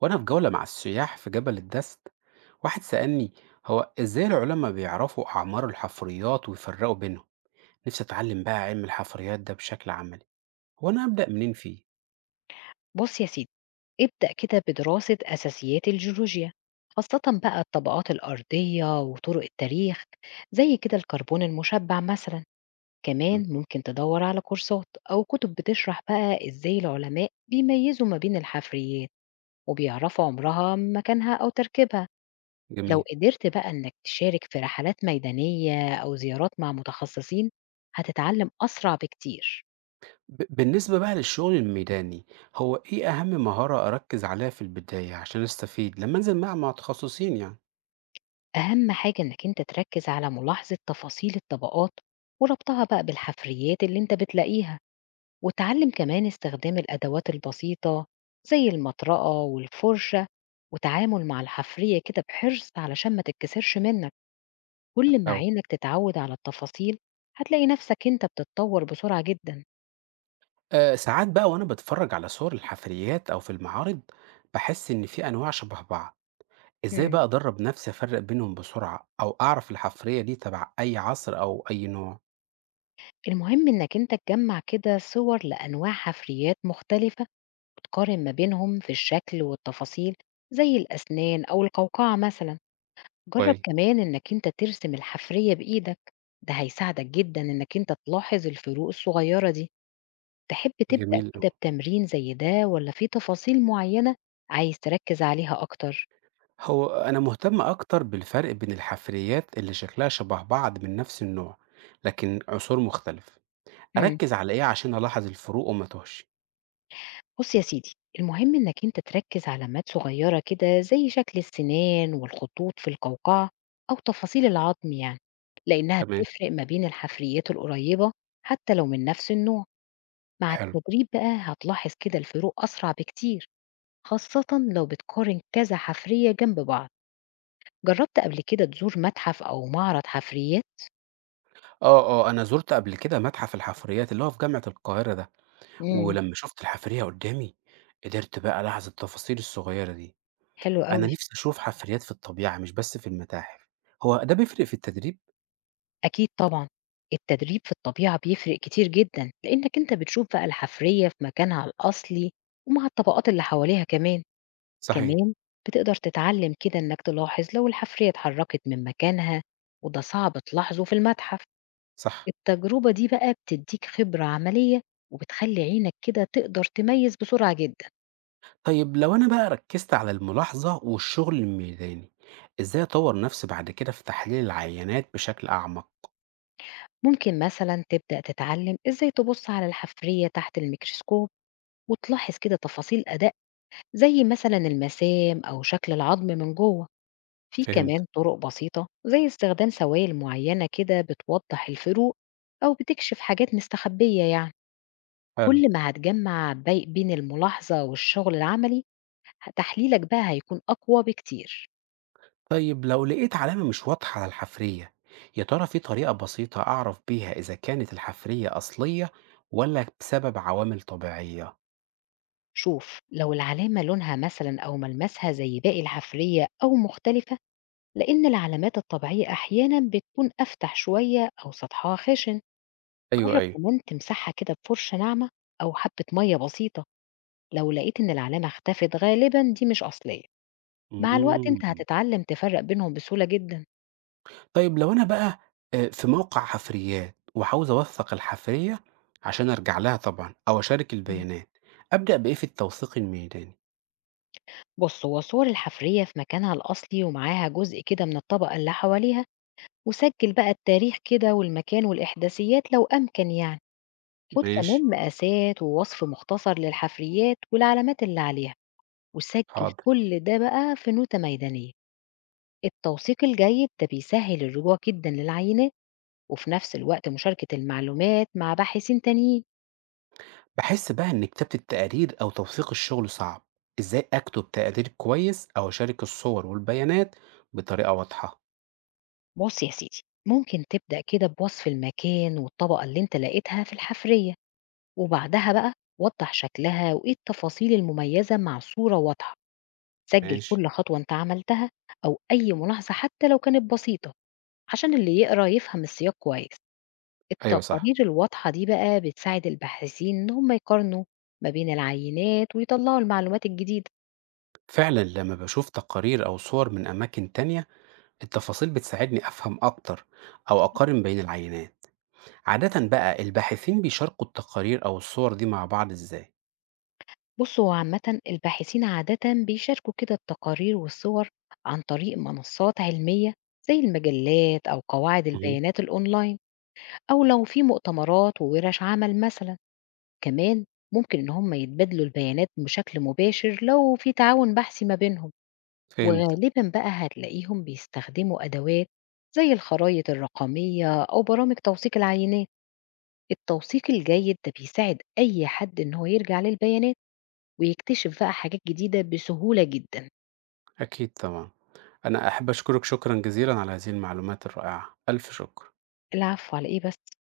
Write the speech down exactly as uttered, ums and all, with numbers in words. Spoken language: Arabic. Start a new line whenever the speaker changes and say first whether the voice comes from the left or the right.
right: وأنا في جولة مع السياح في جبل الدست، واحد سألني: هو إزاي العلماء بيعرفوا أعمار الحفريات ويفرقوا بينهم؟ نفسي أتعلم بقى علم الحفريات ده بشكل عملي. هو أنا أبدأ منين فيه؟
left: بُص يا سيدي، ابدأ كده بدراسة أساسيات الجيولوجيا، خاصة بقى الطبقات الأرضية وطرق التاريخ، زي كده الكربون المشبع مثلًا،
right: مم.
left: كمان ممكن تدوّر على كورسات أو كتب بتشرح بقى إزاي العلماء بيميّزوا ما بين الحفريات وبيعرفوا عمرها، من مكانها أو تركيبها. لو
right: جميل.
left: قدرت بقى إنك تشارك في رحلات ميدانية أو زيارات مع متخصصين، هتتعلم أسرع بكتير.
right: ب- بالنسبة بقى للشغل الميداني، هو إيه أهم مهارة أركز عليها في البداية عشان أستفيد لما أنزل مع مع متخصصين يعني؟
left: أهم حاجة إنك أنت تركز على ملاحظة تفاصيل الطبقات وربطها بقى بالحفريات اللي أنت بتلاقيها، وتعلم كمان استخدام الأدوات البسيطة زي المطرقة والفرشة، وتعامل مع الحفرية كده بحرص علشان ما تتكسرش منك. كل ما
right: أو
left: عينك تتعود على التفاصيل، هتلاقي نفسك أنت بتتطور بسرعة جدا.
right: أه، ساعات بقى وأنا بتفرج على صور الحفريات أو في المعارض بحس إن في أنواع شبه بعض. إزاي
left: مم.
right: بقى أدرّب نفسي أفرّق بينهم بسرعة، أو أعرف الحفرية دي تبع أي عصر أو أي نوع؟
left: المهم إنك أنت تجمع كده صور لأنواع حفريات مختلفة وتقارن ما بينهم في الشكل والتفاصيل، زي الأسنان أو القوقعة مثلا. جرب
right: كوي.
left: كمان إنك أنت ترسم الحفرية بإيدك، ده هيساعدك جدا إنك أنت تلاحظ الفروق الصغيرة دي. تحب تبدأ
right: جميل أوي.
left: كده بتمرين زي ده، ولا في تفاصيل معينة عايز تركز عليها أكتر؟
right: هو أنا مهتم أكتر بالفرق بين الحفريات اللي شكلها شبه بعض من نفس النوع، لكن عصور مختلف.
left: مم.
right: أركّز على إيه عشان ألاحظ الفروق وما أتوهش؟
left: بص يا سيدي، المهم إنك أنت تركز علامات صغيرة كده زي شكل السنان والخطوط في القوقعة، أو تفاصيل العظم يعني، لأنها
right: تمام.
left: بتفرق ما بين الحفريات القريبة حتى لو من نفس النوع. مع
right: حلو.
left: التدريب بقى هتلاحظ كده الفروق أسرع بكتير، خاصة لو بتقارن كذا حفرية جنب بعض. جربت قبل كده تزور متحف أو معرض حفريات؟
right: آه، آه، أنا زُرت قبل كده متحف الحفريات اللي هو في جامعة القاهرة ده،
left: امم
right: ولمّا شُفت الحفرية قدّامي قدرت بقى ألاحظ التفاصيل الصغيرة دي.
left: حلو
right: أنا
left: قوي.
right: نفسي أشوف حفريات في الطبيعة مش بس في المتاحف، هو ده بيفرق في التدريب؟
left: أكيد طبعا، التدريب في الطبيعة بيفرق كتير جدا، لأنك أنت بتشوف بقى الحفرية في مكانها الأصلي ومع الطبقات اللي حواليها كمان.
right: صحيح.
left: كمان بتقدر تتعلم كده إنك تلاحظ لو الحفرية اتحركت من مكانها، وده صعب تلاحظه في المتحف.
right: صح.
left: التجربة دي بقى بتديك خبرة عملية، وبتخلي عينك كده تقدر تميز بسرعة جدا.
right: طيب لو أنا بقى ركزت على الملاحظة والشغل الميداني، إزاي أطور نفسي بعد كده في تحليل العينات بشكل أعمق؟
left: ممكن مثلا تبدأ تتعلم إزاي تبص على الحفرية تحت الميكروسكوب، وتلاحظ كده تفاصيل أداء زي مثلا المسام أو شكل العظم من جوه. في
right: فهمت.
left: كمان طرق بسيطة زي استخدام سوائل معينة كده بتوضح الفروق، أو بتكشف حاجات مستخبية يعني.
right: حلو.
left: كل ما هتجمع بي- بين الملاحظة والشغل العملي، ه- تحليلك بقى هيكون أقوى بكتير.
right: طيب لو لقيت علامة مش واضحة على الحفرية، يا ترى في طريقة بسيطة أعرف بيها إذا كانت الحفرية أصلية ولا بسبب عوامل طبيعية؟
left: شوف، لو العلامة لونها مثلا أو ملمسها زي باقي الحفرية أو مختلفة، لأن العلامات الطبيعية أحيانا بتكون أفتح شوية أو سطحها خشن.
right: أيوه
left: جرب
right: أيوه.
left: كمان تمسحها كده بفرشة ناعمة أو حبة مية بسيطة، لو لقيت إن العلامة اختفت غالبا دي مش أصلية. مع الوقت أنت
right: امم.
left: هتتعلم تفرق بينهم بسهولة جدا.
right: طيب لو أنا بقى آآ في موقع حفريات وعاوز أوثّق الحفرية عشان أرجع لها طبعًا أو أشارك
left: مم.
right: البيانات، أبدأ بإيه في التوثيق الميداني؟
left: بص، هو صور الحفرية في مكانها الأصلي ومعاها جزء كده من الطبقة اللي حواليها، وسجل بقى التاريخ كده والمكان والإحداثيات لو أمكن يعني. خد
right: ماشي.
left: كمان مقاسات ووصف مختصر للحفريات والعلامات اللي عليها، وسجّل
right: حاضر.
left: كل ده بقى في نوتة ميدانية، التوثيق الجيد ده بيسهّل الرجوع جدًا للعينات، وفي نفس الوقت مشاركة المعلومات مع باحثين تانيين.
right: باحس بقى إن كتابة التقارير أو توثيق الشغل صعب، إزاي أكتب تقرير كويس أو أشارك الصور والبيانات بطريقة واضحة؟
left: بُص يا سيدي، ممكن تبدأ كده بوصف المكان والطبقة اللي أنت لقيتها في الحفرية، وبعدها بقى وضّح شكلها وإيه التفاصيل المميزة مع صورة واضحة. سجّل
right: ماشي.
left: كل خطوة أنت عملتها أو أي ملاحظة حتى لو كانت بسيطة، عشان اللي يقرا يفهم السياق كويس.
right: أيوه صح.
left: التقارير الواضحة دي بقى بتساعد الباحثين إن هم يقارنوا ما بين العينات ويطلعوا المعلومات الجديدة.
right: فعلًا لمّا باشوف تقارير أو صور من أماكن تانية، التفاصيل بتساعدني أفهم أكتر أو أقارن بين العينات. عادة بقى الباحثين بيشاركوا التقارير أو الصور دي مع بعض إزاي؟
left: بصوا، هو عامة الباحثين عادة بيشاركوا كده التقارير والصور عن طريق منصات علمية زي المجلات أو قواعد
right: مهم.
left: البيانات الأونلاين، أو لو في مؤتمرات وورش عمل مثلا. كمان ممكن إن هم يتبادلوا البيانات بشكل مباشر لو في تعاون بحثي ما بينهم.
right: فهمت.
left: وغالبا بقى هتلاقيهم بيستخدموا أدوات زي الخرائط الرقمية أو برامج توثيق العينات. التوثيق الجيد ده بيساعد أي حد إن هو يرجع للبيانات، ويكتشف بقى حاجات جديدة بسهولة جدا.
right: أكيد طبعا. أنا أحب أشكرك شكرا جزيلا على هذه المعلومات الرائعة، ألف شكر.
left: العفو، على إيه بس؟